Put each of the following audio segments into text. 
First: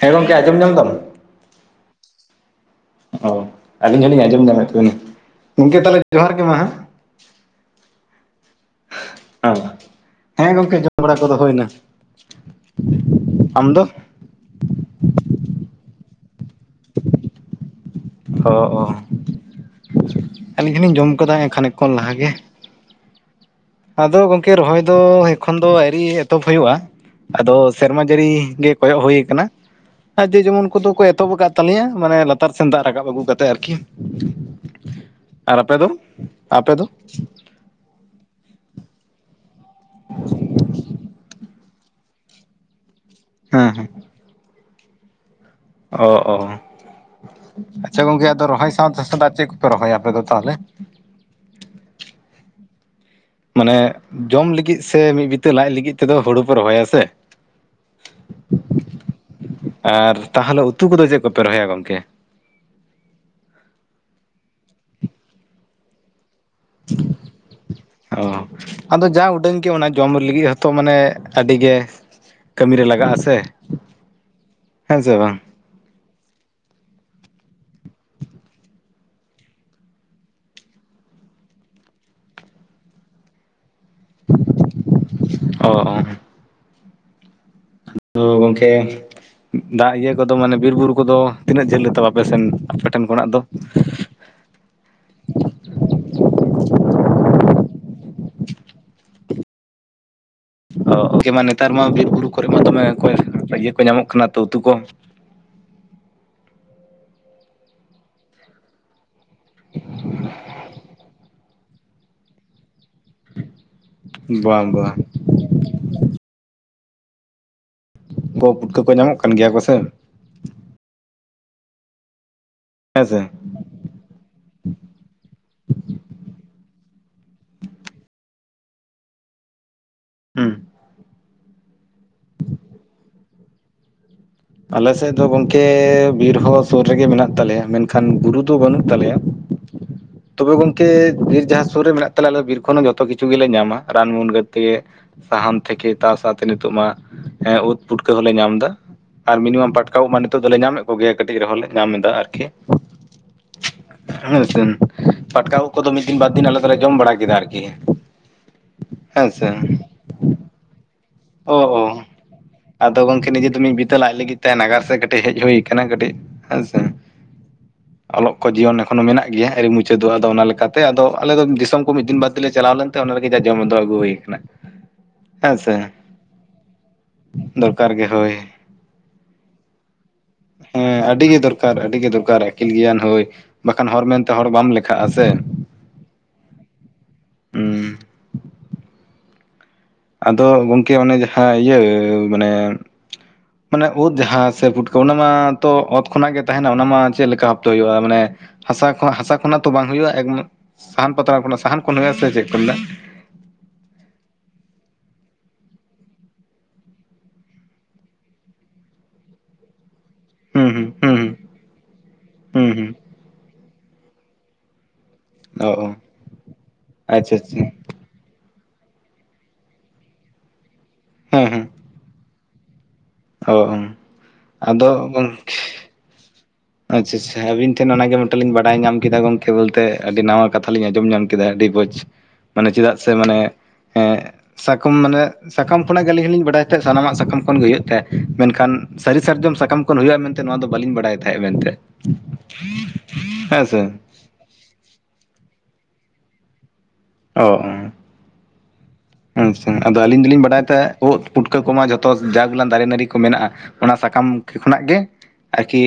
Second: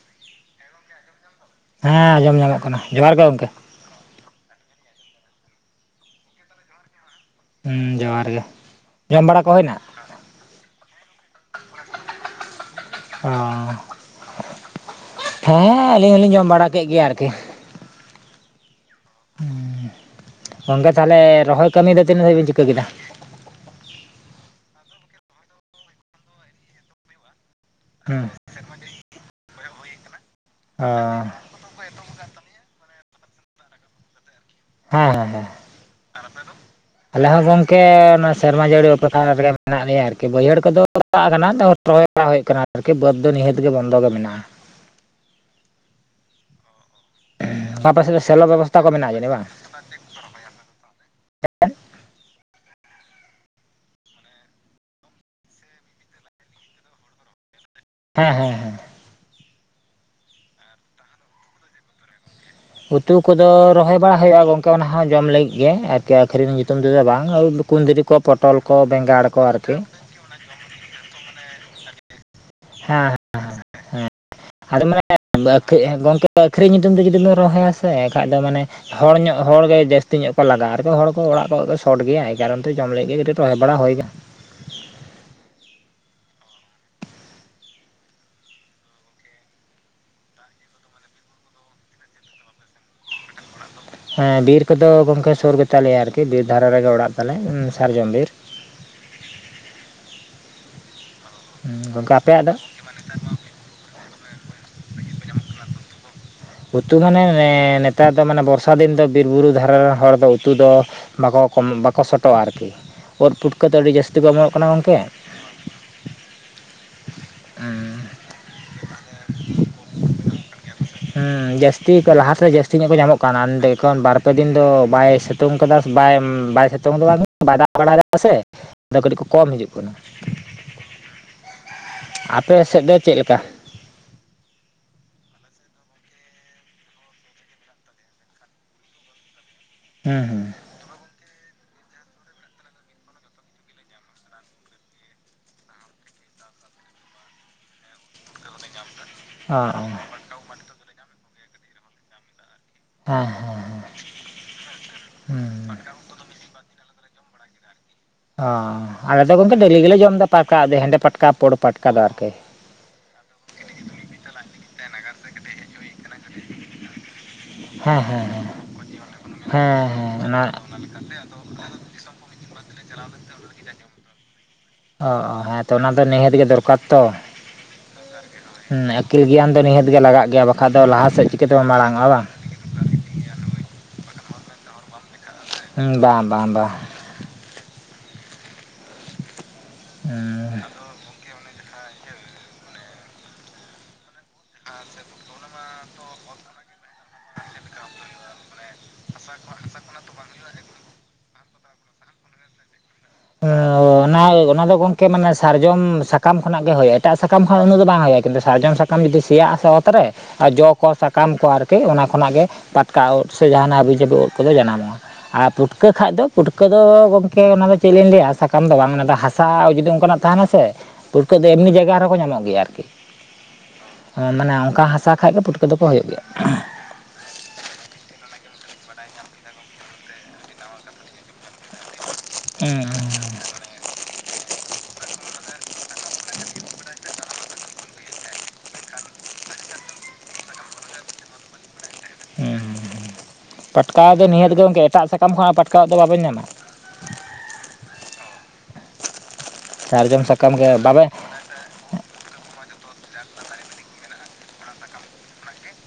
ᱦᱮᱸ ᱜᱚᱢᱠᱮ ᱟᱸᱡᱚᱢ ᱧᱟᱢ ᱫᱟᱢ ᱦᱮᱸ ᱟᱸᱡᱚᱢ ᱧᱟᱢᱚᱜ ᱠᱟᱱᱟ ᱡᱚᱦᱟᱨ ᱜᱮ ᱚ ᱜᱚᱝᱠᱮ ᱟᱹᱞᱤᱧ ᱦᱚᱞᱤᱧ ᱟᱸᱡᱚᱢ ᱧᱟᱢᱮᱫ ᱛᱮᱵᱮᱱᱟ ᱜᱚᱝᱠᱮ ᱛᱟᱦᱚᱞᱮ ᱡᱚᱦᱟᱨ ᱜᱮ ᱢᱟ ᱦᱮᱸ ᱡᱚᱦᱟᱨ ᱜᱮ ᱡᱚᱢ ᱵᱟᱲᱟ ᱠᱚ ᱦᱮᱸ᱾ ᱦᱩᱭᱱᱟ ᱦᱮᱸ ᱜᱚᱝᱠᱮ ᱡᱚᱢ ᱵᱟᱲᱟ ᱠᱚᱫᱚ ᱦᱩᱭᱱᱟ ᱟᱢ ᱫᱚ? ᱚ ᱦᱮᱸᱻ ᱟᱹᱞᱤᱧ ᱦᱚᱞᱤᱧ ᱡᱚᱢ ᱵᱟᱲᱟ ᱠᱮᱫ ᱜᱮᱭᱟ ᱟᱨᱠᱤ ᱦᱳ ᱚ। ᱟᱹᱞᱤᱧ ᱜᱚᱝᱠᱮ ᱦᱚᱞᱤᱧ ᱡᱚᱢ ᱛᱟᱦᱞᱮ ᱠᱟᱫᱟ ᱨᱚᱦᱚᱭ ᱠᱷᱟᱱᱮᱠ ᱠᱟᱹᱢᱤ ᱠᱷᱚᱱ ᱫᱚ ᱞᱟᱦᱟ ᱛᱤᱱᱟᱹᱜ ᱜᱮ᱾ ᱫᱷᱟᱵᱤᱡ ᱵᱤᱱ ᱪᱤᱠᱟᱹ ᱠᱮᱫᱟ ᱟᱫᱚ ᱜᱚᱝᱠᱮ ᱨᱚᱦᱚᱭ ᱫᱚᱻ ᱮᱠᱷᱚᱱ ᱫᱚ ᱟᱣᱨᱤ ᱮᱛᱚᱦᱚᱵ ᱦᱩᱭᱩᱜᱼᱟ ᱟᱫᱚ ᱥᱮᱨᱢᱟ ᱦᱩᱸ ᱡᱟᱹᱲᱤ ᱜᱮ ᱠᱚᱭᱚᱜ ᱦᱩᱭ ᱟᱠᱟᱱᱟ [unintelligible] ᱡᱮ ᱡᱮᱢᱚᱱ ᱚ ᱠᱚᱫᱚ ᱠᱚ ᱮᱛᱚᱦᱚᱵ [unintelligible] ᱛᱟᱞᱮᱭᱟ ᱢᱟᱱᱮ ᱞᱟᱛᱟᱨ ᱥᱮᱱ ᱫᱟᱜ ᱨᱟᱠᱟᱵ ᱟᱹᱜᱩ ᱠᱟᱛᱮᱫ ᱟᱨᱠᱤ ᱦᱮᱸ ᱦᱮᱸ ᱦᱮᱸ ᱟᱨ ᱟᱯᱮ ᱫᱚ ᱟᱯᱮ ᱫᱚ ᱠᱮ ᱱᱚᱣᱟ ᱥᱮᱨᱢᱟ ᱡᱟᱲᱤ ᱚᱯᱮᱠᱠᱷᱟ ᱨᱮᱜᱮ ᱢᱮᱱᱟᱜ ᱞᱮᱭᱟ ᱟᱨᱠᱤ ᱵᱟᱹᱭᱦᱟᱹᱲ ᱠᱚᱫᱚ ᱫᱟᱜ ᱠᱟᱱᱟ ᱟᱫᱚ ᱨᱚᱦᱚᱭ ᱵᱟᱲᱟ ᱦᱩᱭᱩᱜ ᱠᱟᱱᱟ ᱟᱨᱠᱤ᱾ ᱟᱨᱠᱤ ᱵᱟᱹᱫ ᱫᱚ ᱱᱤᱦᱟᱹᱛ ᱦᱮᱸ ᱜᱮ ᱦᱮᱸ᱾ ᱵᱚᱱ ᱫᱚ ᱜᱮ ᱢᱮᱱᱟᱜ-ᱟ ᱚ ᱚ ᱟᱯᱮ ᱟᱪᱪᱷᱟ ᱥᱮᱫ ᱫᱚ ᱜᱚᱝᱠᱮ ᱟᱫᱚ ᱥᱮᱞᱚ ᱨᱚᱦᱚᱭ ᱵᱮᱵᱚᱥᱛᱷᱟ ᱠᱚ ᱥᱟᱶᱛᱮ ᱢᱮᱱᱟᱜᱼᱟ ᱡᱟᱹᱱᱤᱡ ᱥᱮᱫᱟᱜ ᱵᱟᱝ ᱪᱮᱫ ᱠᱚᱯᱮ ᱨᱚᱦᱚᱭᱟ ᱟᱯᱮ ᱫᱚ ᱛᱟᱦᱚᱞᱮ? ᱢᱟᱱᱮ ᱡᱚᱢ ᱞᱟᱹᱜᱤᱫ ᱥᱮ ᱢᱤᱫ ᱵᱤᱛᱟᱹ ᱞᱟᱡ ᱞᱟᱹᱜᱤᱫ ᱛᱮ ᱫᱚ ᱦᱩᱲᱩ ᱯᱮ ᱨᱚᱦᱚᱭᱟ ᱥᱮ ᱦᱮᱸ ᱦᱮᱸ ᱦᱮᱸ ᱟᱨ ᱛᱟᱦᱚᱞᱮ ᱩᱛᱩ ᱠᱚᱫᱚ ᱪᱮᱫ ᱠᱚᱯᱮ ᱨᱚᱦᱚᱭᱟ ᱜᱚᱢᱠᱮ ᱩᱛᱩ ᱠᱚᱫᱚ ᱨᱚᱦᱚᱭ ᱵᱟᱲᱟ ᱦᱩᱭᱩᱜᱼᱟ ᱜᱚᱢᱠᱮ ᱚᱱᱟ ᱦᱚ ᱡᱚᱢ ᱞᱟᱹᱜᱤᱫ ᱜᱮ ᱟᱨᱠᱤ ᱟᱹᱠᱷᱨᱤᱧ [unintelligible] ᱛᱚᱢ ᱛᱮᱫᱚ ᱵᱟᱝ ᱠᱩᱸᱫᱽᱨᱤ ᱚ ᱠᱚ, ᱯᱚᱴᱚᱞ ᱠᱚ, ᱟᱫᱚ ᱡᱟ ᱵᱮᱸᱜᱟᱲ ᱠᱚ ᱩᱰᱟᱹᱝ ᱜᱮ ᱟᱨᱠᱤ ᱚᱱᱟ ᱡᱚᱢ ᱞᱟᱹᱜᱤᱫ ᱦᱚᱛᱚ ᱢᱟᱱᱮ ᱟᱰᱤ ᱜᱮ ᱠᱟᱢᱤᱨᱮ ᱦᱮᱸ ᱞᱟᱜᱟᱜᱼᱟ ᱥᱮ ᱦᱮᱸ ᱥᱮ ᱵᱟᱝ᱾ ᱠᱟᱹᱡ ᱜᱚᱝᱠᱮ ᱟᱹᱠᱷᱨᱤᱧ ᱧᱩᱛᱩᱢ ᱛᱮ ᱡᱩᱫᱤ ᱵᱮᱱ ᱨᱚᱦᱚᱭᱟ ᱥᱮ ᱮᱱᱠᱷᱟᱡ ᱫᱚ ᱢᱟᱱᱮ ᱦᱚᱲ ᱧᱚᱜ ᱦᱚᱲ ᱜᱮ ᱡᱟᱹᱥᱛᱤ ᱧᱚᱜ ᱠᱚ ᱞᱟᱜᱟᱜᱼᱟ, ᱟᱨᱠᱚ ᱦᱚᱲ ᱠᱚ ᱚᱲᱟᱜ ᱠᱚᱜ ᱠᱚ ᱥᱚᱴ ᱜᱮᱭᱟ ᱮ ᱠᱟᱨᱚᱱ ᱛᱮ ᱡᱚᱢ ᱞᱟᱜᱤᱫ ᱜᱮ ᱠᱟᱴᱤᱡ ᱨᱚᱦᱚᱭ ᱵᱟᱲᱟ ᱦᱩᱭ ᱠᱟᱱᱟ᱾ ᱚ ᱚ। ᱛᱳ ᱜᱚᱢᱠᱮ ᱫᱟᱜ ᱤᱭᱟᱹ ᱠᱚᱫᱚ ᱢᱟᱱᱮ ᱵᱤᱨᱼᱵᱩᱨᱩ ᱠᱚᱫᱚ ᱛᱤᱱᱟᱹᱜ ᱡᱷᱟᱹᱞ ᱜᱮᱛᱟ ᱟᱯᱮ ᱥᱮᱱ ᱟᱯᱮ ᱴᱷᱮᱱ ᱠᱷᱚᱱᱟᱜ ᱫᱚ ᱦᱮᱸ ᱵᱤᱨ ᱠᱚᱫᱚ ᱜᱚᱢᱠᱮ ᱥᱩᱨ ᱜᱮᱛᱟ ᱞᱮᱭᱟ ᱟᱨᱠᱤ ᱵᱤᱨ ᱫᱷᱟᱨᱟ ᱨᱮᱜᱮ ᱚᱲᱟᱜ ᱛᱟᱞᱮ ᱥᱟᱨᱡᱚᱢ ᱵᱤᱨ ᱚ ᱜᱚᱢᱠᱮ ᱢᱟ ᱱᱮᱛᱟᱨ ᱢᱟ ᱵᱤᱨ ᱜᱚᱝᱠᱮ ᱵᱩᱨᱩ ᱟᱯᱮᱭᱟᱜ ᱠᱚᱨᱮ ᱫᱚ ᱢᱟ ᱫᱚᱢᱮ ᱚᱠᱚᱭ ᱤᱭᱟᱹ ᱠᱚ ᱧᱟᱢᱚᱜ ᱠᱟᱱᱟ ᱛᱚ ᱩᱛᱩ ᱠᱚ ᱩᱛᱩ ᱢᱟᱱᱮ ᱱᱮᱛᱟᱨ ᱫᱚ ᱢᱟᱱᱮ ᱵᱚᱨᱥᱟ ᱫᱤᱱ ᱫᱚ ᱵᱤᱨ ᱵᱩᱨᱩ ᱫᱷᱟᱨᱮ ᱨᱮᱱ ᱦᱚᱲ ᱫᱚ ᱩᱛᱩ ᱫᱚ ᱵᱟᱠᱚ ᱠᱚᱢ ᱵᱟᱠᱚ ᱥᱚᱴᱚᱜᱼᱟ ᱟᱨᱠᱤ ᱩᱫ ᱯᱩᱴᱠᱟᱹ ᱫᱚ ᱟᱹᱰᱤ ᱡᱟᱹᱥᱛᱤ ᱠᱚ ᱮᱢᱚᱱᱚᱜ ᱵᱟᱝ ᱠᱟᱱᱟ ᱵᱟᱝ ᱜᱚᱝᱠᱮ ᱠᱚ ᱯᱩᱴᱠᱟᱹ ᱠᱚ ᱧᱟᱢᱚᱜ ᱠᱟᱱ ᱜᱮᱭᱟ ᱠᱚᱥᱮ ᱦᱩᱸ ᱡᱟᱹᱥᱛᱤ ᱞᱟᱦᱟ ᱛᱮᱫᱚ ᱡᱟᱹᱥᱛᱤ ᱧᱚᱜ ᱠᱚ ᱦᱮᱸ ᱥᱮ ᱧᱟᱢᱚᱜ ᱠᱟᱱᱟ ᱚᱸᱰᱮ ᱠᱷᱚᱱ ᱵᱟᱨ ᱯᱮᱫᱤᱱ ᱫᱚ ᱵᱟᱭ ᱥᱤᱛᱩᱝ ᱠᱟᱫᱟ ᱥᱮ ᱵᱟᱭ ᱵᱟᱭ ᱥᱤᱛᱩᱝ ᱫᱚ ᱵᱟᱝ ᱵᱟᱭ ᱫᱟᱜ ᱵᱟᱲᱟᱭ ᱫᱟᱭ ᱥᱮ ᱟᱫᱚ ᱠᱟᱹᱴᱤᱡ ᱠᱚ ᱠᱚᱢ ᱦᱤᱡᱩᱜ ᱠᱟᱱᱟ ᱦᱮᱸ ᱟᱯᱮ ᱥᱮᱫ ᱫᱚ ᱪᱮᱫᱞᱮᱠᱟ ᱟᱞᱮ ᱥᱮᱫ ᱫᱚ ᱜᱚᱢᱠᱮ ᱵᱤᱨ ᱦᱚᱸ ᱥᱩᱨ ᱨᱮᱜᱮ ᱢᱮᱱᱟᱜ ᱛᱟᱞᱮᱭᱟ ᱢᱮᱱᱠᱷᱟᱱ ᱵᱩᱨᱩ ᱫᱚ ᱵᱟᱹᱱᱩᱜ ᱛᱟᱞᱮᱭᱟ। ᱦᱩᱸ ᱦᱩᱸ ᱛᱚᱵᱮ ᱜᱚᱝ ᱛᱮ ᱵᱤᱨ ᱡᱟᱸᱦᱟᱸ ᱥᱩᱨ ᱨᱮ ᱢᱮᱱᱟᱜ ᱛᱟᱞᱮᱭᱟ ᱟᱞᱮ ᱵᱤᱨ ᱠᱷᱚᱱ ᱦᱚᱸ ᱡᱷᱚᱛᱚ ᱠᱤᱪᱷᱩ ᱜᱮᱞᱮ ᱧᱟᱢᱟ ᱨᱟᱱ ᱢᱩᱨᱜᱟᱹᱱ ᱛᱮ ᱥᱟᱦᱟᱱ ᱛᱷᱮᱠᱮ ᱛᱟ ᱥᱟᱶᱛᱮ ᱱᱤᱛᱚᱜ ᱢᱟ ᱮᱸ ᱩᱫ ᱯᱩᱴᱠᱟᱹ ᱦᱚᱸᱞᱮ ᱧᱟᱢ ᱫᱟ᱾ ᱟᱨ ᱚ ᱢᱤᱱᱤᱢᱟᱢ ᱚ ᱯᱟᱴᱠᱟᱣᱚᱜ ᱢᱟ ᱱᱤᱛᱚᱜ ᱫᱚᱞᱮ ᱧᱟᱢᱮᱫ ᱠᱚᱜᱮᱭᱟ ᱠᱟᱹᱴᱤᱡ ᱨᱮᱦᱚᱸ ᱞᱮ ᱧᱟᱢ ᱮᱫᱟ ᱟᱨᱠᱤ ᱦᱮᱸ ᱦᱮᱸ ᱦᱮᱸ ᱯᱟᱴᱠᱟ ᱩᱫ ᱦᱩᱸ ᱠᱚᱫᱚ ᱢᱤᱫ ᱫᱤᱱ ᱵᱟᱨ ᱫᱤᱱ ᱟᱞᱮ ᱫᱚᱞᱮ ᱡᱚᱢ ᱵᱟᱲᱟ ᱠᱮᱫᱟ ᱟᱨᱠᱤ ᱚᱻ ᱦᱮᱸ ᱟᱞᱮᱫᱚ ᱥᱮ ᱜᱚᱢᱠᱮ ᱰᱮᱞᱤ ᱜᱮᱞᱮ ᱡᱚᱢ ᱮᱫᱟ ᱯᱟᱴᱠᱟ ᱦᱮᱸᱫᱮ ᱯᱟᱴᱠᱟ ᱯᱳᱲ ᱚ ᱚ ᱯᱟᱴᱠᱟ ᱫᱚ ᱟᱨᱠᱤ ᱟᱫᱚ ᱜᱚᱝᱠᱮ ᱱᱤᱡᱮ ᱫᱚ ᱢᱤᱫ ᱵᱤᱛᱟᱹ ᱞᱟᱡ ᱞᱟᱹᱜᱤᱫ ᱛᱮ ᱱᱟᱜᱟᱨ ᱥᱮᱫ ᱠᱟᱹᱴᱤᱡ ᱦᱮᱡ ᱦᱩᱭ ᱠᱟᱱᱟ ᱠᱟᱹᱴᱤᱡ ᱦᱮᱸᱥᱮ ᱦᱮᱸ ᱦᱮᱸ ᱚᱞᱚᱜ ᱠᱚ ᱡᱤᱭᱚᱱ ᱮᱠᱷᱚᱱᱳ ᱢᱮᱱᱟᱜ ᱜᱮᱭᱟ ᱦᱮᱸ ᱟᱣᱨᱤ ᱦᱮᱸ ᱢᱩᱪᱟᱹᱫᱚᱜ ᱦᱮᱸ ᱟᱫᱚ ᱚᱱᱟ ᱞᱮᱠᱟᱛᱮ ᱟᱫᱚ ᱟᱞᱮ ᱫᱚ ᱫᱤᱥᱚᱢ ᱠᱚ ᱢᱤᱫ ᱫᱤᱱ ᱵᱟᱫᱽ ᱛᱮᱞᱮ ᱪᱟᱞᱟᱣ ᱞᱮᱱ ᱛᱟᱦᱮ ᱚᱱᱟ ᱞᱟᱹᱜᱤᱫ ᱜᱮ ᱡᱟ ᱡᱚᱢ ᱫᱚ ᱟᱹᱜᱩ ᱦᱩᱭ ᱟᱠᱟᱱᱟ ᱚ ᱦᱮᱸ ᱛᱚ ᱚᱱᱟ ᱫᱚ ᱱᱤᱦᱟᱹᱛ ᱜᱮ ᱫᱚᱨᱠᱟᱨ ᱛᱚ ᱫᱚᱨᱠᱟᱨ ᱜᱮ ᱦᱳᱭ ᱦᱮᱸ ᱟᱹᱠᱤᱞ ᱜᱮᱭᱟᱱ ᱫᱚ ᱱᱤᱦᱟᱹᱛ ᱜᱮ ᱞᱟᱜᱟᱜ ᱜᱮᱭᱟ ᱵᱟᱠᱷᱟᱡ ᱫᱚ ᱦᱮᱸ ᱞᱟᱦᱟ ᱥᱮᱫ ᱟᱹᱰᱤᱜᱮ ᱪᱤᱠᱟᱹᱛᱮᱵᱚᱱ ᱫᱚᱨᱠᱟᱨ ᱢᱟᱲᱟᱝᱚᱜᱼᱟ ᱟᱹᱰᱤᱜᱮ ᱵᱟᱝ ᱫᱚᱨᱠᱟᱨ ᱟᱹᱠᱤᱞ ᱜᱮᱭᱟᱱ ᱦᱳᱭ ᱵᱟᱠᱷᱟᱱ ᱦᱚᱲ ᱢᱮᱱᱛᱮ ᱦᱚᱲ ᱵᱟᱢ ᱞᱮᱠᱷᱟᱜᱼᱟ ᱥᱮ᱾ ᱵᱟᱝ ᱵᱟᱝ ᱵᱟᱝ ᱦᱩᱸ ᱟᱫᱚ ᱦᱮᱸ ᱜᱚᱢᱠᱮ ᱚᱱᱮ ᱡᱟᱦᱟᱸ ᱤᱭᱟᱹ, ᱢᱟᱱᱮ ᱢᱟᱱᱮ ᱳᱫᱽ ᱡᱟᱦᱟᱸ ᱥᱮ ᱯᱷᱩᱴᱠᱟᱹ ᱚᱱᱟ ᱢᱟᱛᱚ ᱚᱛ ᱠᱷᱚᱱᱟᱜ ᱜᱮ ᱛᱟᱦᱮᱱᱟ ᱚᱱᱟ ᱢᱟ ᱪᱮᱫ ᱞᱮᱠᱟ ᱵᱷᱟᱯᱛᱮ ᱦᱩᱭᱩᱜᱼᱟ? ᱢᱟᱱᱮ ᱦᱟᱥᱟ ᱦᱟᱥᱟ ᱠᱷᱚᱱᱟᱜ ᱛᱚ ᱵᱟᱝ ᱦᱩᱭᱩᱜᱼᱟ ᱮᱠ ᱥᱟᱦᱟᱱ ᱯᱟᱛᱲᱟ ᱠᱷᱚᱱᱟᱜ ᱥᱟᱦᱟᱱ ᱠᱷᱚᱱ ᱦᱩᱭᱩᱜ ᱟ ᱥᱮ ᱪᱮᱫ ᱠᱚ [unintelligible] [unintelligible] ᱚᱱᱟ ᱫᱚ ᱜᱚᱢᱠᱮ ᱢᱟᱱᱮ ᱥᱟᱨᱡᱚᱢ ᱥᱟᱠᱟᱢ ᱠᱷᱚᱱᱟᱜ ᱜᱮ ᱦᱩᱭᱩᱜᱼᱟ ᱮᱴᱟᱜ ᱥᱟᱠᱟᱢ ᱠᱷᱚᱱᱟᱜ ᱩᱱᱟᱜ ᱫᱚ ᱵᱟᱝ ᱦᱩᱭᱩᱜᱼᱟ᱾ ᱠᱤᱱᱛᱩ ᱥᱟᱨᱡᱚᱢ ᱥᱟᱠᱟᱢ ᱥᱟᱠᱟᱢ ᱡᱩᱫᱤ ᱥᱮᱭᱟᱜ ᱟᱥᱮ ᱚᱛ ᱨᱮ ᱟᱨ ᱦᱩᱸ ᱡᱚ ᱠᱚ ᱦᱩᱸ ᱥᱟ ᱦᱩᱸ ᱠᱟᱢ ᱠᱚ ᱟᱨᱠᱤ ᱚᱱᱟ ᱠᱷᱚᱱᱟᱜ ᱜᱮ ᱦᱩᱸ ᱦᱩᱸ ᱯᱟᱛᱠᱟ ᱳᱫᱽ ᱥᱮ ᱡᱟᱦᱟᱱᱟᱜ ᱦᱟᱵᱤᱡᱟᱹᱵᱤ ᱳᱫᱽ ᱠᱚᱫᱚ ᱡᱟᱱᱟᱢᱚᱜᱼᱟ᱾ ᱟᱨ ᱦᱩᱸ ᱚ ᱯᱩᱴᱠᱟᱹ ᱚ ᱠᱷᱟᱡ ᱫᱚ ᱯᱩᱴᱠᱟᱹ ᱫᱚ ᱟᱪᱪᱷᱟ ᱜᱚᱢᱠᱮ ᱟᱪᱪᱷᱟ ᱚᱱᱟᱫᱚ ᱪᱮᱫ ᱞᱤᱧ ᱞᱟᱹᱭᱟ ᱥᱟᱠᱟᱢ ᱫᱚ ᱵᱟᱝ ᱚᱱᱟᱫᱚ ᱦᱟᱥᱟ ᱡᱩᱫᱤ ᱚᱱᱠᱟᱱᱟᱜ ᱛᱟᱦᱮᱱᱟ ᱥᱮ, ᱯᱩᱴᱠᱟᱹ ᱦᱮᱸ ᱫᱚ ᱦᱮᱸ ᱮᱢᱱᱤ ᱡᱟᱭᱜᱟ ᱨᱮᱦᱚᱸ ᱧᱟᱢᱚᱜ ᱜᱮᱭᱟ ᱟᱨᱠᱤ, ᱚ ᱢᱟᱱᱮ ᱚᱱᱠᱟ ᱟᱫᱚ ᱦᱟᱥᱟ ᱠᱷᱟᱡ ᱜᱮ ᱜᱚᱝᱠᱮ ᱯᱩᱴᱠᱟᱹ ᱫᱚ ᱠᱚ ᱦᱩᱭᱩᱜ ᱜᱮᱭᱟ᱾ ᱟᱪᱪᱷᱟ ᱟᱪᱷᱟ ᱟᱹᱵᱤᱱ ᱴᱷᱮᱱ ᱚᱱᱟ ᱜᱮ ᱢᱤᱫᱴᱟᱝ ᱞᱤᱧ ᱵᱟᱰᱟᱭ ᱧᱟᱢ ᱠᱮᱫᱟ ᱜᱚᱝᱠᱮ ᱵᱚᱞᱛᱮ ᱟᱹᱰᱤ ᱱᱟᱣᱟ ᱠᱟᱛᱷᱟᱞᱤᱧ ᱟᱸᱡᱚᱢ ᱧᱟᱢ ᱠᱮᱫᱟ ᱟᱹᱰᱤ ᱵᱚᱡᱽ, ᱢᱟᱱᱮ ᱦᱩᱸ ᱪᱮᱫᱟᱜ ᱥᱮ ᱢᱟᱱᱮ ᱥᱟᱵ ᱠᱟᱢ ᱢᱟᱱᱮ ᱥᱟᱠᱟᱢ ᱠᱷᱚᱱᱟᱜ ᱜᱮ ᱟᱹᱞᱤᱧ ᱦᱚᱞᱤᱧ ᱵᱟᱰᱟᱭ ᱛᱟᱦᱮᱸᱫ ᱥᱟᱱᱟᱢᱟᱜ ᱥᱟᱠᱟᱢ ᱠᱷᱚᱱ ᱜᱮ ᱦᱩᱭᱩᱜ ᱛᱟᱦᱮᱫ ᱢᱮᱱᱠᱷᱟᱱ ᱥᱟᱹᱨᱤ ᱥᱟᱨᱡᱚᱢ ᱥᱟᱠᱟᱢ ᱠᱷᱚᱱ ᱦᱩᱭᱩᱜᱼᱟ ᱢᱮᱱᱛᱮ ᱱᱚᱣᱟ ᱫᱚ ᱵᱟᱹᱞᱤᱧ ᱵᱟᱲᱟᱭ ᱛᱟᱦᱮᱸᱫ ᱢᱮᱱᱛᱮ᱾ ᱦᱩᱸ ᱦᱩᱸ ᱦᱩᱸ ᱦᱮᱸ ᱥᱮ ᱯᱟᱴᱠᱟ ᱳᱫᱽ ᱫᱚ ᱱᱤᱦᱟᱹᱛ ᱜᱮ ᱜᱚᱢᱠᱮ ᱮᱴᱟᱜ ᱥᱟᱠᱟᱢ ᱠᱷᱚᱱᱟᱜ ᱯᱟᱴᱠᱟ ᱳᱫᱽ ᱫᱚ ᱵᱟᱵᱮᱱ ᱧᱟᱢᱟ᱾ ᱚ ᱟᱪᱸᱪᱷᱟ ᱟᱫᱚ ᱟᱞᱤᱧ ᱥᱟᱨᱡᱚᱢ ᱫᱚᱞᱤᱧ ᱥᱟᱠᱟᱢ ᱵᱟᱲᱟᱭᱮᱫ ᱜᱮ ᱛᱟᱦᱮᱸᱫ ᱵᱟᱵᱮᱱ ᱳᱫᱽ ᱯᱩᱴ ᱠᱟᱹ ᱠᱚᱢᱟ ᱡᱷᱚᱛᱚ ᱡᱟ ᱜᱩᱞᱟᱝ ᱫᱟᱨᱮ ᱱᱟᱹᱲᱤ ᱠᱚ ᱢᱮᱱᱟᱜᱼᱟ ᱚᱱᱟ ᱥᱟᱠᱟᱢ ᱠᱷᱚᱱᱟᱜ ᱜᱮ ᱟᱨᱹᱠᱤ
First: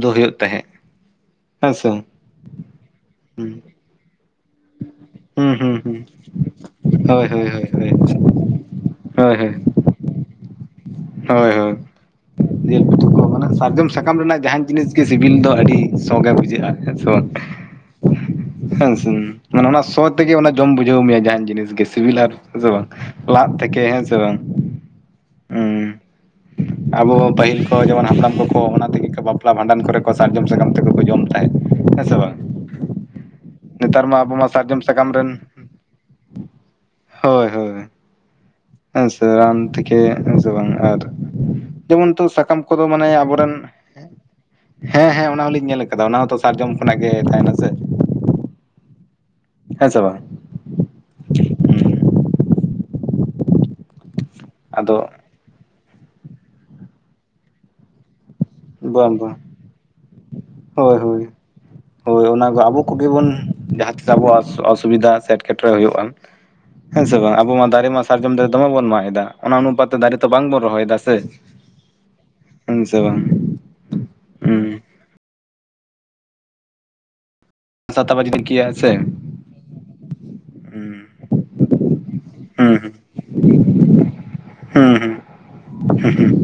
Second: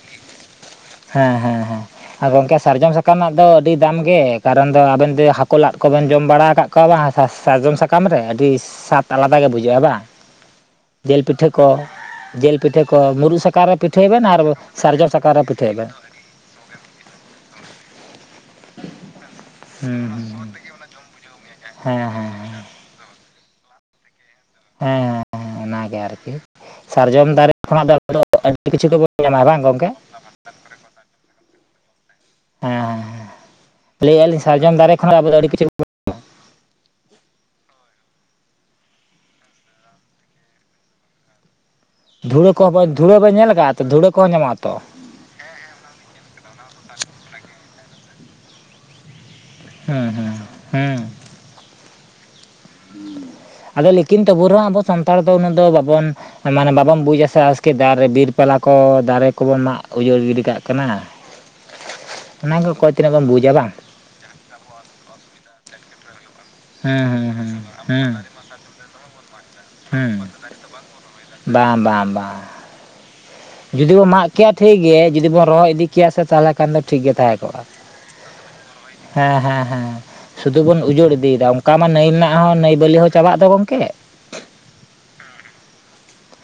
ᱫᱚ ᱦᱩᱭᱩᱜ ᱛᱟᱦᱮᱸᱫ᱾ ᱦᱮᱸ ᱦᱮᱸ ᱦᱮᱸ ᱦᱮᱸᱥᱮ ᱟᱨ ᱜᱚᱝᱠᱮ ᱥᱟᱨᱡᱚᱢ ᱥᱟᱠᱟᱢ ᱨᱮᱱᱟᱜ ᱫᱚ ᱦᱩᱸ ᱟᱹᱰᱤ ᱫᱟᱢ ᱜᱮ, ᱠᱟᱨᱚᱱ ᱫᱚ ᱟᱵᱮᱱ ᱡᱮ ᱦᱩᱸ ᱦᱟᱹᱠᱩ ᱦᱩᱸ ᱞᱟᱫ ᱦᱩᱸ ᱠᱚᱵᱮᱱ ᱡᱚᱢ ᱵᱟᱲᱟ ᱟᱠᱟᱫ ᱠᱚᱣᱟ ᱦᱳᱭ ᱦᱳᱭ ᱦᱳᱭ ᱵᱟᱝ ᱥᱟᱨᱡᱚᱢ ᱦᱳᱭ ᱥᱟᱠᱟᱢ ᱨᱮ, ᱟᱹᱰᱤ ᱥᱟᱛ ᱦᱳᱭ ᱟᱞᱟᱫᱟ ᱜᱮ ᱦᱳᱭ ᱵᱩᱡᱷᱟᱹᱜᱼᱟ ᱵᱟᱝ? ᱡᱤᱞ ᱯᱤᱴᱷᱟᱹ ᱦᱳᱭ ᱠᱚ, ᱦᱳᱭ ᱡᱤᱞ ᱯᱤᱴᱷᱟᱹ ᱠᱚ ᱢᱩᱨᱩᱫ ᱢᱟᱱᱮ ᱥᱟᱠᱟᱢ ᱨᱮ ᱥᱟᱨᱡᱚᱢ ᱯᱤᱴᱷᱟᱹᱭ ᱵᱮᱱ ᱟᱨ ᱨᱮᱱᱟᱜ ᱡᱟᱦᱟᱸᱱ ᱡᱤᱱᱤᱥ ᱜᱮ ᱥᱟᱨᱡᱚᱢ ᱥᱟᱠᱟᱢ ᱥᱤᱵᱤᱞ ᱨᱮ ᱫᱚ ᱯᱤᱴᱷᱟᱹ ᱟᱹᱰᱤ ᱥᱚ ᱜᱮ ᱯᱷᱳᱱᱵᱩᱡᱷᱟᱹᱜᱼᱟ ᱦᱮᱸ ᱥᱮ ᱵᱟᱝ? ᱦᱮᱸᱥᱮ ᱢᱟᱱᱮ ᱚᱱᱟ ᱥᱚ ᱦᱮᱸ ᱛᱮᱜᱮ ᱚᱱᱟ ᱡᱚᱢ ᱵᱩᱡᱷᱟᱹᱣ ᱢᱮᱭᱟ ᱡᱟᱦᱟᱱ ᱡᱤᱱᱤᱥ ᱜᱮ ᱥᱤᱵᱤᱞᱟ ᱟᱨ ᱦᱮᱸ ᱥᱮ ᱵᱟᱝ ᱞᱟᱫ ᱛᱮᱠᱮ ᱦᱮᱸᱥᱮ ᱵᱟᱝ? ᱦᱮᱸ ᱦᱮᱸ ᱚᱱᱟᱜᱮ ᱦᱩᱸ ᱟᱨᱠᱤ ᱟᱵᱚ ᱥᱟᱨᱡᱚᱢ ᱫᱟᱨᱮ ᱯᱟᱹᱦᱤᱞ ᱠᱚ ᱠᱷᱚᱱᱟᱜ ᱫᱚ ᱡᱮᱢᱚᱱ ᱟᱵᱚ ᱫᱚ ᱦᱟᱯᱲᱟᱢ ᱟᱹᱰᱤ ᱠᱚᱠᱚ ᱠᱤᱪᱷᱩ ᱚᱱᱟ ᱛᱮᱜᱮ ᱜᱮᱵᱚᱱ ᱠᱚ ᱧᱟᱢᱟ᱾ ᱵᱟᱯᱞᱟ ᱵᱟᱝ ᱵᱷᱟᱸᱰᱟᱱ ᱜᱚᱢᱠᱮ? ᱠᱚᱨᱮ ᱥᱟᱨᱡᱚᱢ ᱥᱟᱠᱟᱢ ᱛᱮᱠᱚ ᱠᱚ ᱡᱚᱢ ᱛᱟᱦᱮᱸᱫ, ᱦᱮᱸ ᱥᱮ ᱵᱟᱝ? ᱦᱮᱸ ᱱᱮᱛᱟᱨ ᱢᱟ ᱞᱟᱹᱭᱮᱫᱼᱟ ᱟᱵᱚ ᱞᱤᱧ ᱢᱟ ᱥᱟᱨᱡᱚᱢ ᱫᱟᱨᱮ ᱥᱟᱠᱟᱢ ᱠᱷᱚᱱᱟᱜ ᱟᱵᱚ ᱫᱚ ᱨᱮᱱ ᱟᱹᱰᱤ ᱠᱤᱪᱷᱩ ᱦᱳᱭ ᱦᱳᱭ ᱟᱨᱥᱮ ᱨᱟᱱ ᱛᱮᱠᱮᱹ ᱵᱟᱝ ᱟᱨ ᱡᱮᱢᱚᱱ ᱱᱤᱛᱚᱜ ᱫᱷᱩᱲᱟᱹ ᱥᱟᱠᱟᱢ ᱠᱚᱫᱚ ᱠᱚᱦᱚᱸ ᱢᱟᱱᱮ ᱫᱷᱩᱲᱟᱹ ᱵᱮᱱ ᱧᱮᱞ ᱟᱵᱚᱨᱮᱱ ᱟᱠᱟᱫᱼᱟ ᱛᱚ ᱫᱷᱩᱲᱟᱹ ᱠᱚᱦᱚᱸ ᱧᱟᱢᱚᱜᱼᱟ ᱛᱚ ᱦᱮᱸ ᱦᱮᱸ ᱚᱱᱟ ᱦᱚᱸᱞᱤᱧ ᱧᱮᱞ ᱟᱠᱟᱫᱟ ᱚᱱᱟ ᱦᱚᱸᱛᱚ ᱥᱟᱨᱡᱚᱢ ᱠᱷᱚᱱᱟᱜ ᱜᱮ ᱛᱟᱦᱮᱱᱟ ᱥᱮ? ᱥᱮ ᱦᱮᱸ ᱵᱟᱝ ᱦᱮᱸ ᱦᱮᱸ ᱦᱩᱸ ᱟᱫᱚ ᱞᱮᱠᱤᱱ ᱛᱚᱵᱩ ᱨᱮ ᱦᱚᱸ ᱟᱵᱚ ᱟᱫᱚ ᱥᱟᱱᱛᱟᱲ ᱩᱱᱟᱹᱜ ᱫᱚ ᱵᱟᱵᱚᱱ ᱢᱟᱱᱮ ᱵᱟᱵᱚᱱ ᱵᱩᱡ ᱟᱮ ᱟᱥᱠᱮ ᱫᱟᱨᱮᱹ ᱵᱤᱨ ᱯᱟᱞᱟ ᱠᱚ ᱵᱟᱝ ᱫᱟᱨᱮ ᱵᱟᱝ ᱠᱚᱵᱚᱱ ᱢᱟᱜ ᱩᱡᱟᱹᱲ ᱜᱤᱰᱤ ᱠᱟᱜ ᱠᱟᱱᱟ᱾ ᱦᱳᱭ ᱦᱳᱭ ᱦᱳᱭ ᱚᱱᱟ ᱫᱚ ᱜᱮ ᱟᱵᱚ ᱚᱠᱚᱭ ᱠᱚᱜᱮ ᱛᱤᱱᱟᱹᱜ ᱵᱚᱱ ᱵᱩᱡᱟ ᱵᱟᱝ ᱡᱟᱦᱟᱸ ᱛᱤᱥ ᱟᱵᱚᱣᱟᱜ ᱚᱥᱩᱵᱤᱫᱷᱟ ᱥᱮ ᱮᱴᱠᱮᱴᱚᱲᱮ ᱦᱩᱭᱩᱜᱼᱟ᱾ ᱦᱮᱸ ᱦᱩᱸ ᱥᱮ ᱦᱩᱸ ᱵᱟᱝ ᱟᱵᱚ ᱦᱩᱸ ᱢᱟ ᱫᱟᱨᱮ ᱢᱟ ᱦᱩᱸ ᱥᱟᱨᱡᱚᱢ ᱫᱟᱨᱮ ᱫᱚᱢᱮ ᱵᱚᱱ ᱢᱟᱜ ᱮᱫᱟ᱾ ᱚᱱᱟ ᱚᱱᱩᱯᱟᱛ ᱛᱮ ᱦᱩᱸ ᱫᱟᱨᱮ ᱛᱚ ᱵᱟᱝᱵᱚᱱ ᱨᱚᱦᱚᱭ ᱫᱟ ᱥᱮ, ᱵᱟᱝ ᱵᱟᱝ ᱵᱟᱝ ᱦᱸᱩᱢ ᱥᱮ ᱵᱟᱝ? ᱡᱩᱫᱤ ᱵᱚ ᱢᱟᱜ ᱠᱮᱭᱟ ᱴᱷᱤᱠ ᱦᱩᱸ ᱜᱮ ᱡᱩᱫᱤ ᱵᱚᱱ ᱨᱚᱦᱚ ᱤᱫᱤ ᱠᱮᱭᱟ ᱥᱮ ᱛᱟᱦᱚᱞᱮ ᱠᱷᱟᱱ ᱫᱚ ᱴᱷᱤᱠ ᱜᱮ ᱛᱟᱦᱮᱸ ᱠᱚᱜᱼᱟ᱾ ᱥᱟᱶᱟᱛᱟᱵᱚ ᱡᱩᱫᱤᱠᱮᱭᱟᱹ ᱦᱮᱸ ᱦᱮᱸ ᱦᱮᱸ ᱥᱩᱫᱷᱩ ᱵᱚᱱ ᱦᱩᱸ ᱩᱡᱟᱹᱲ ᱤᱫᱤᱭᱮᱫᱟ ᱚᱱᱠᱟ ᱢᱟ ᱱᱟᱹᱭ ᱨᱮᱱᱟᱜ ᱦᱚᱸ ᱱᱟᱹᱭ ᱦᱩᱸ ᱵᱟᱹᱞᱤ ᱦᱚᱸ ᱪᱟᱵᱟᱜ ᱫᱚ ᱜᱚᱝᱠᱮ᱾ ᱦᱩᱸ ᱦᱩᱸ ᱦᱩᱸ ᱦᱩᱸ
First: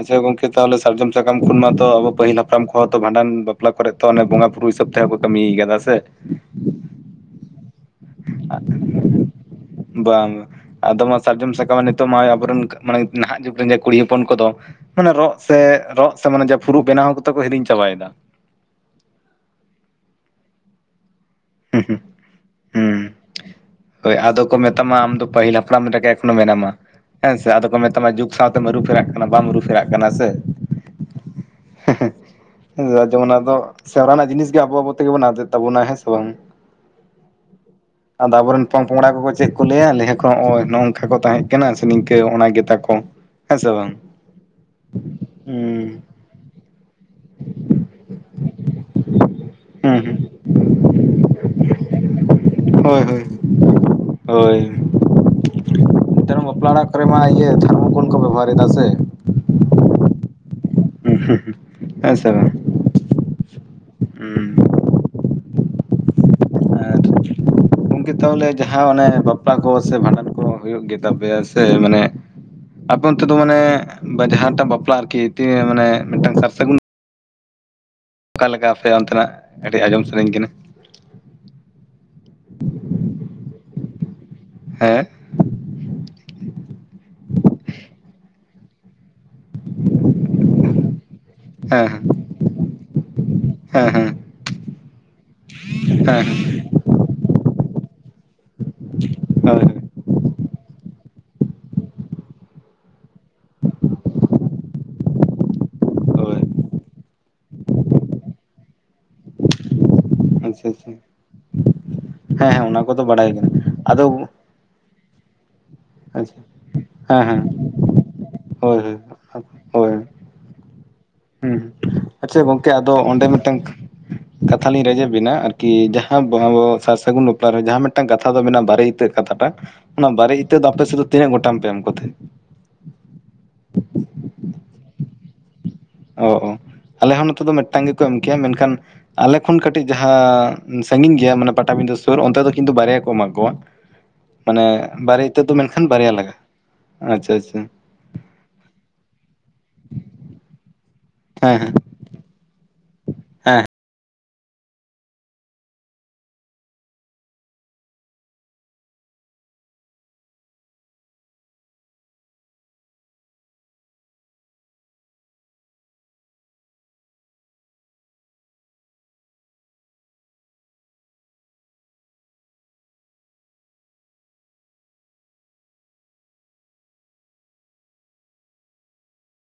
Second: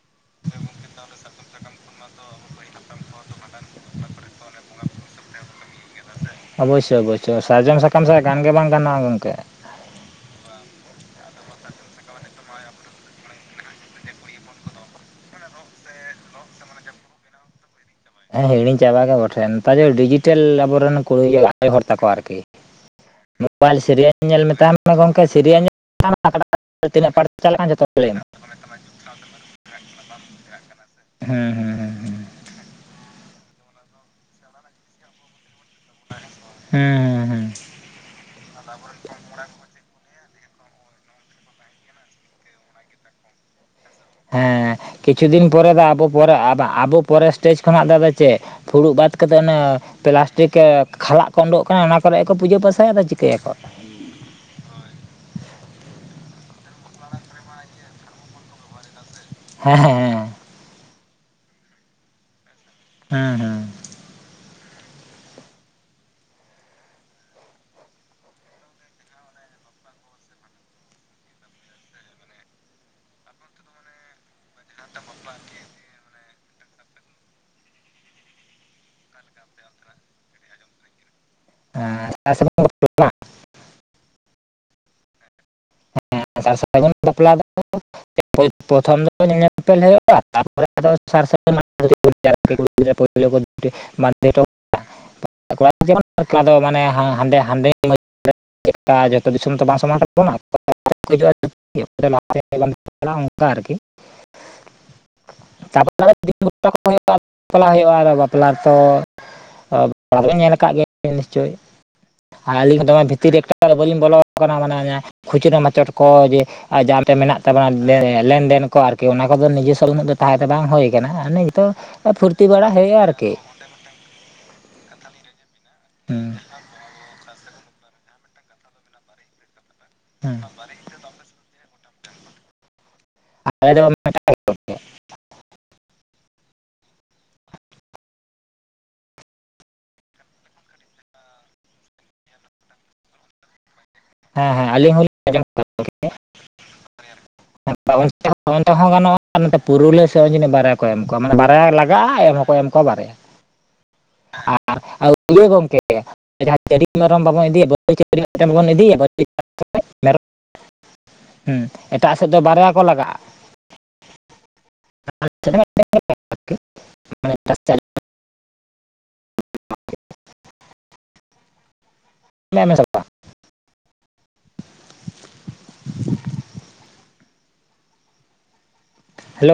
ᱟᱪᱪᱷᱟ ᱜᱚᱝᱠᱮ ᱛᱟᱦᱚᱞᱮ ᱥᱟᱨᱡᱚᱢ ᱥᱟᱠᱟᱢ ᱠᱷᱚᱱ ᱢᱟᱛᱚ ᱟᱵᱚ ᱯᱟᱹᱦᱤᱞ ᱦᱟᱯᱲᱟᱢ ᱠᱚ ᱦᱚᱸ ᱛᱚ ᱵᱷᱟᱱᱰᱟᱱ ᱵᱟᱯᱞᱟ ᱠᱚᱨᱮ ᱛᱚ ᱚᱱᱮ ᱵᱚᱸᱜᱟ ᱵᱩᱨᱩ ᱦᱤᱥᱟᱹᱵ ᱛᱮ ᱦᱚᱸᱠᱚ ᱠᱟᱹᱢᱤ ᱠᱟᱫᱟ ᱥᱮ ᱚᱵᱚᱥᱥᱳᱭ ᱚᱵᱚᱥᱥᱳᱭ ᱥᱟᱨᱡᱚᱢ ᱥᱟᱠᱟᱢ ᱪᱷᱟᱲᱟ ᱜᱟᱱ ᱜᱮ ᱵᱟᱝ ᱜᱟᱱᱚᱜᱼᱟ ᱜᱚᱢᱠᱮ ᱵᱟᱝ ᱟᱫᱚ ᱢᱟ ᱥᱟᱨᱡᱚᱢ ᱥᱟᱠᱟᱢ ᱢᱟ ᱱᱤᱛᱚᱜ ᱢᱟ ᱟᱵᱚᱨᱮᱱ ᱢᱟᱱᱮ ᱱᱟᱦᱟᱜ ᱡᱩᱜᱽ ᱨᱮᱱᱜᱮ ᱠᱩᱲᱤ ᱦᱚᱯᱚᱱ ᱠᱚᱫᱚ ᱢᱟᱱᱮ ᱨᱚᱜ ᱥᱮ ᱨᱚᱜ ᱥᱮ ᱢᱟᱱᱮ ᱯᱷᱩᱨᱩᱜ ᱵᱮᱱᱟᱣ ᱠᱟᱫᱚ ᱠᱚ ᱦᱤᱲᱤᱧ ᱪᱟᱵᱟᱭᱮᱫᱟ ᱦᱮᱸ ᱦᱤᱲᱤᱧ ᱪᱟᱵᱟ ᱜᱮ ᱵᱚᱴᱷᱮᱱ ᱱᱮᱛᱟᱨ ᱫᱚ ᱰᱤᱡᱤᱴᱮᱞ ᱟᱵᱚᱨᱮᱱ [unintelligible] ᱟᱲᱮᱹ ᱦᱚᱨ ᱛᱟᱠᱚ ᱟᱨᱠᱤ ᱦᱩᱸ ᱵᱟᱞ ᱥᱤᱨᱤᱭᱟᱞ ᱦᱳᱭ ᱧᱮᱞ ᱟᱫᱚ ᱠᱚ ᱢᱮᱛᱟᱢ ᱢᱮ ᱢᱮᱛᱟᱢᱟ ᱟᱢ ᱜᱚᱢᱠᱮ ᱫᱚ ᱯᱟᱹᱦᱤᱞ ᱥᱤᱨᱤᱭᱟᱞ ᱧᱮᱞ ᱦᱟᱯᱲᱟᱢ ᱞᱮᱠᱟ ᱞᱮᱠᱷᱟᱱ ᱮᱠᱷᱚᱱᱳ ᱟᱠᱟᱴᱟᱜ ᱢᱮᱱᱟᱢᱟ ᱛᱤᱱᱟᱹᱜ ᱯᱟᱴ ᱦᱮᱸ ᱥᱮ ᱪᱟᱞᱟᱜ ᱟᱫᱚ ᱠᱟᱱᱟ ᱡᱷᱚᱛᱚ ᱜᱮ ᱠᱚ ᱢᱮᱛᱟᱢᱟ ᱞᱟᱹᱭᱟᱢᱟ ᱡᱩᱜᱽ ᱥᱟᱶᱛᱮᱢ ᱟᱹᱨᱩᱼᱯᱷᱮᱨᱟᱜ ᱠᱟᱱᱟ ᱵᱟᱢ ᱟᱨᱩᱼᱯᱷᱮᱨᱟᱜ ᱠᱟᱱᱟ ᱥᱮ ᱦᱮᱸ ᱦᱮᱸ ᱦᱮᱸ ᱦᱮᱸ ᱦᱮᱸ ᱫᱟ ᱡᱮᱢᱚᱱ ᱟᱫᱚ ᱥᱮᱨᱣᱟ ᱨᱮᱱᱟᱜ ᱡᱤᱱᱤᱥ ᱜᱮ ᱟᱵᱚ ᱟᱵᱚ ᱛᱮᱜᱮ ᱵᱚᱱ ᱟᱫ ᱮᱫ ᱛᱟᱵᱚᱱᱟ ᱦᱮᱸ ᱥᱮ ᱵᱟᱝ ᱦᱢ ᱟᱫᱚ ᱟᱵᱚᱨᱮᱱ ᱯᱚᱝ-ᱯᱚᱝᱲᱟ ᱠᱚᱠᱚ ᱪᱮᱫ ᱠᱚ ᱞᱟᱹᱭᱟ ᱞᱟᱹᱭᱦᱟ ᱠᱚ ᱦᱚᱸᱜᱼᱚᱭ ᱱᱚᱜᱼᱚ ᱱᱚᱝᱠᱟ ᱠᱚ ᱛᱟᱦᱮᱸᱫ ᱠᱟᱱᱟ ᱥᱮ ᱱᱤᱝᱠᱟᱹ ᱚᱱᱟ ᱜᱮᱛᱟ ᱠᱚ ᱦᱮᱸ ᱥᱮ ᱵᱟᱝ ᱦᱮᱸ ᱠᱤᱪᱷᱩ ᱫᱤᱱ ᱯᱚᱨᱮ ᱫᱚ ᱦᱩᱸ ᱟᱵᱚ ᱯᱚᱨᱮ ᱟᱵᱚ ᱯᱚᱨᱮ ᱥᱴᱮᱹᱡ ᱠᱷᱚᱱᱟᱜ ᱫᱚ ᱟᱫᱚ ᱪᱮᱫ ᱯᱷᱩᱲᱩᱜ ᱵᱟᱫ ᱠᱟᱛᱮ ᱚᱱᱮ ᱦᱩᱸ ᱦᱩᱸ ᱯᱞᱟᱥᱴᱤᱠ ᱠᱷᱟᱞᱟᱜ ᱠᱚ ᱳᱱᱰᱳᱠ ᱠᱟᱱᱟ ᱚᱱᱟ ᱠᱚᱨᱮ ᱜᱮ ᱠᱚ ᱯᱩᱡᱟᱹ ᱯᱟᱥᱟᱭᱟ ᱦᱳᱭ ᱟᱫᱚ ᱦᱳᱭ ᱪᱤᱠᱟᱹᱭᱟᱠᱚ ᱦᱳᱭ ᱱᱮᱛᱟᱨ ᱚᱢ ᱵᱟᱯᱞᱟ ᱚᱲᱟᱜ ᱠᱚᱨᱮ ᱢᱟ ᱤᱭᱟᱹ ᱛᱷᱟᱨᱢᱚᱠᱚᱞ ᱠᱚ ᱵᱮᱵᱚᱦᱟᱨ ᱮᱫᱟ ᱥᱮ ᱦᱮᱸ ᱦᱮᱸᱮ ᱦᱩᱸ ᱦᱩᱸ ᱦᱢ ᱦᱮᱸ ᱥᱮ ᱵᱟᱝ ᱦᱢ ᱦᱢ ᱦᱢ ᱜᱚᱢᱠᱮ ᱛᱟᱦᱚᱞᱮ ᱡᱟᱦᱟᱸ ᱚᱱᱮ ᱵᱟᱯᱞᱟ ᱠᱚ ᱥᱮ ᱵᱷᱟᱸᱰᱟᱱ ᱠᱚ ᱦᱩᱭᱩᱜ ᱜᱮᱛᱟᱯᱮᱭᱟ ᱥᱮ ᱢᱟᱱᱮ ᱟᱯᱮ ᱚᱱᱛᱮ ᱫᱚ ᱢᱟᱱᱮ ᱡᱟᱦᱟᱸᱴᱟᱜ ᱵᱟᱯᱞᱟ ᱟᱨᱠᱤ ᱢᱟᱱᱮ ᱢᱤᱫᱴᱟᱝ ᱥᱟᱨ ᱥᱟᱹᱜᱩᱱ ᱚᱠᱟᱞᱮᱠᱟ ᱟᱯᱮ ᱚᱱᱛᱮᱱᱟᱜ ᱠᱟᱹᱴᱤᱡ ᱟᱸᱡᱚᱢ ᱥᱟᱹᱱᱟᱧ ᱠᱟᱱᱟ ᱦᱮᱸ [unintelligible] [inaudible] ᱦᱮᱸ ᱚᱱ ᱵᱟᱯᱞᱟᱚᱛᱷ [unintelligible] ᱧᱮᱞ ᱧᱮᱯᱮᱞ ᱦᱩᱭᱩᱜᱼᱟᱯ ᱦᱮᱸ [unintelligible] ᱚ ᱡᱮᱢᱚᱱ ᱦᱮᱸ ᱦᱮᱸ [unintelligible] ᱦᱮᱸ ᱠᱚ [unintelligible] ᱫᱚ [unintelligible] ᱢᱟᱱᱮᱰᱮᱰᱮ [unintelligible] ᱪᱮᱫᱠᱟ ᱡᱚᱛᱚ ᱫᱤᱥᱚᱢ ᱦᱳᱭ ᱛᱮ ᱵᱟᱝ ᱥᱢᱟᱝ ᱛᱟᱵᱚᱱᱟ [unintelligible] ᱼᱟ [unintelligible] ᱞᱟᱦᱟ [unintelligible] ᱪᱟᱜᱼᱟ [unintelligible] ᱚᱱᱠᱟ ᱟᱨᱠᱤ [unintelligible] ᱛᱟᱨᱯᱯ ᱦᱳᱭ [unintelligible] ᱦᱩᱭᱩᱜᱼᱟ ᱵᱟᱯᱞᱟ [unintelligible] ᱦᱩᱭᱩᱜᱼᱟ [unintelligible] ᱵᱟᱯᱞᱟ ᱨᱮ ᱛᱚ ᱧ ᱧᱮᱞ ᱟᱪᱪᱷᱟ ᱟᱠᱟᱫ [unintelligible] ᱟᱪᱪᱷᱟ ᱜᱮᱭᱟ ᱱᱤᱥᱪᱚᱭ ᱦᱮᱸ ᱟᱨ ᱦᱮᱸ ᱟᱹᱞᱤᱧ ᱚᱱᱟ ᱦᱚᱸ ᱫᱚᱢᱮ ᱠᱚᱫᱚ ᱵᱟᱰᱟᱭ ᱵᱷᱤᱛᱤᱨ ᱨᱮ ᱠᱟᱱᱟ ᱮᱠᱴᱟ ᱵᱟᱹᱞᱤᱧ ᱟᱫᱚ ᱵᱚᱞᱚ ᱟᱠᱟᱱᱟ ᱢᱟᱱᱮ ᱠᱷᱩᱪᱨᱟᱹ ᱢᱟᱪᱚᱴ ᱠᱚ ᱡᱮ ᱟᱪᱪᱷᱟ [unintelligible] ᱟᱨ ᱡᱟᱦᱟᱸᱛᱮ ᱦᱮᱸ ᱦᱮᱸ ᱢᱮᱱᱟᱜ ᱛᱟᱵᱚᱱᱟ ᱞᱮᱱᱫᱮᱱ ᱠᱚ ᱦᱳᱭ ᱟᱨᱠᱤ ᱚᱱᱟ ᱦᱳᱭ ᱠᱚᱫᱚ ᱱᱤᱡᱮ ᱥᱚᱵᱽ ᱦᱳᱭ ᱩᱱᱟᱹᱜ ᱫᱚ ᱛᱟᱦᱮᱸ ᱫᱚ ᱵᱟᱝ ᱦᱳᱭ ᱦ ᱠᱟᱱᱟ [unintelligible] ᱟᱨ ᱦᱩᱸ ᱱᱤᱛᱚᱜ ᱟᱪᱪᱷᱟ ᱯᱷᱩᱨᱛᱤ ᱵᱟᱲᱟ ᱜᱚᱝᱠᱮ ᱟᱫᱚ ᱦᱩᱭᱩᱜᱼᱟ ᱚᱸᱰᱮ ᱟᱨᱠᱤ᱾ ᱢᱤᱫᱴᱟᱝ ᱠᱟᱛᱷᱟ ᱞᱤᱧ ᱨᱮᱡᱤ ᱵᱮᱤᱱᱟ, ᱟᱨᱠᱤ ᱡᱟᱦᱟᱸ ᱦᱩᱸ ᱵ ᱟᱵᱚ᱾ ᱥᱟᱨ ᱥᱟᱹᱜᱩᱱ ᱵᱟᱯᱟᱨ ᱨᱮ ᱡᱟᱦᱟᱸ ᱢᱤᱫᱴᱟᱝ ᱠᱟᱛᱷᱟ ᱫᱚ ᱢᱮᱱᱟᱜᱼᱟ ᱵᱟᱨᱮ ᱤᱛᱟᱹᱟᱹᱜ ᱠᱟᱛᱷᱟᱴᱟᱜ ᱚᱱᱟ ᱵᱟᱨᱮ ᱦᱩᱸ ᱤᱛᱟᱹ ᱫᱚ ᱟᱯᱮ ᱥᱮᱫ ᱫᱚ ᱛᱤᱱᱟᱹᱜ ᱜᱚᱴᱟᱝ ᱯᱮ ᱮᱢ ᱠᱚ ᱛᱟᱦᱮᱸ? ᱟ ᱫᱚ [unintelligible] ᱴᱯᱭᱟ [unintelligible] ᱚ ᱟᱞᱮ ᱦᱚᱸ ᱱᱚᱛᱮ ᱫᱚ ᱢᱤᱫᱴᱟᱝ ᱜᱮᱠᱚ ᱮᱢ ᱠᱮᱭᱟ, ᱢᱮᱱᱠᱷᱟᱱ ᱟᱞᱮ ᱠᱷᱚᱱ ᱠᱟᱹᱴᱤᱡ ᱡᱟᱦᱟᱸ ᱥᱟᱺᱜᱤᱧ ᱜᱮᱭᱟ, ᱢᱟᱱᱮ ᱯᱟᱴᱟᱵᱤᱸᱫᱟᱹ ᱥᱩᱨ ᱚᱱᱛᱮ ᱫᱚ ᱠᱤᱱᱛᱩ ᱵᱟᱨᱭᱟ ᱠᱚ ᱮᱢᱟ ᱠᱚᱣᱟ᱾ ᱦ [unintelligible] ᱢᱟᱱᱮ ᱵᱟᱨᱮ ᱤᱛᱟᱹ ᱫᱚ ᱢᱮᱱᱠᱷᱟᱱ ᱵᱟᱨᱭᱟ ᱞᱟᱜᱟᱜᱼᱟ ᱟᱪᱪᱷᱟ ᱟᱪᱪᱷᱟ᱾ ᱦᱚᱸ ᱜᱟᱱᱚᱜᱼᱟ ᱱᱚᱛᱮ ᱯᱩᱨᱩᱞᱤᱭᱟᱹ ᱥᱮᱚᱱ ᱡᱤᱱᱤ ᱵᱟᱨᱭᱟ ᱠᱚ ᱮᱢ ᱠᱚᱣᱟ ᱦᱮᱸ ᱦᱮᱸ ᱢᱟᱱᱮᱟᱨᱭᱟ ᱞᱟᱜᱟᱜᱼᱟ ᱮᱢ ᱦᱚᱸᱠᱚ ᱮᱢ ᱠᱚᱣᱟ [unintelligible] ᱠᱚ ᱵᱟᱨᱮᱭᱟ ᱦᱮᱸ ᱤᱭᱟᱹ ᱜᱚᱢᱠᱮ ᱡᱟᱦᱟᱸ [unintelligible] ᱪᱟᱹᱰᱤ ᱢᱮᱨᱚᱢ ᱵᱟᱵᱚᱱ ᱤᱫᱤᱭᱟ ᱵᱟᱹᱨ ᱢᱮᱚᱢ ᱵᱟᱵᱚᱱ ᱤᱫᱤᱭᱟ [unintelligible] [unintelligible] ᱢᱮᱨᱚᱢ ᱮᱴᱟᱜ ᱥᱮᱫ ᱫᱚ ᱵᱟᱨᱭᱟ ᱠᱚ ᱞᱟᱜᱟᱜᱼᱟ [unintelligible] [unintelligible] ᱦᱮᱞᱳ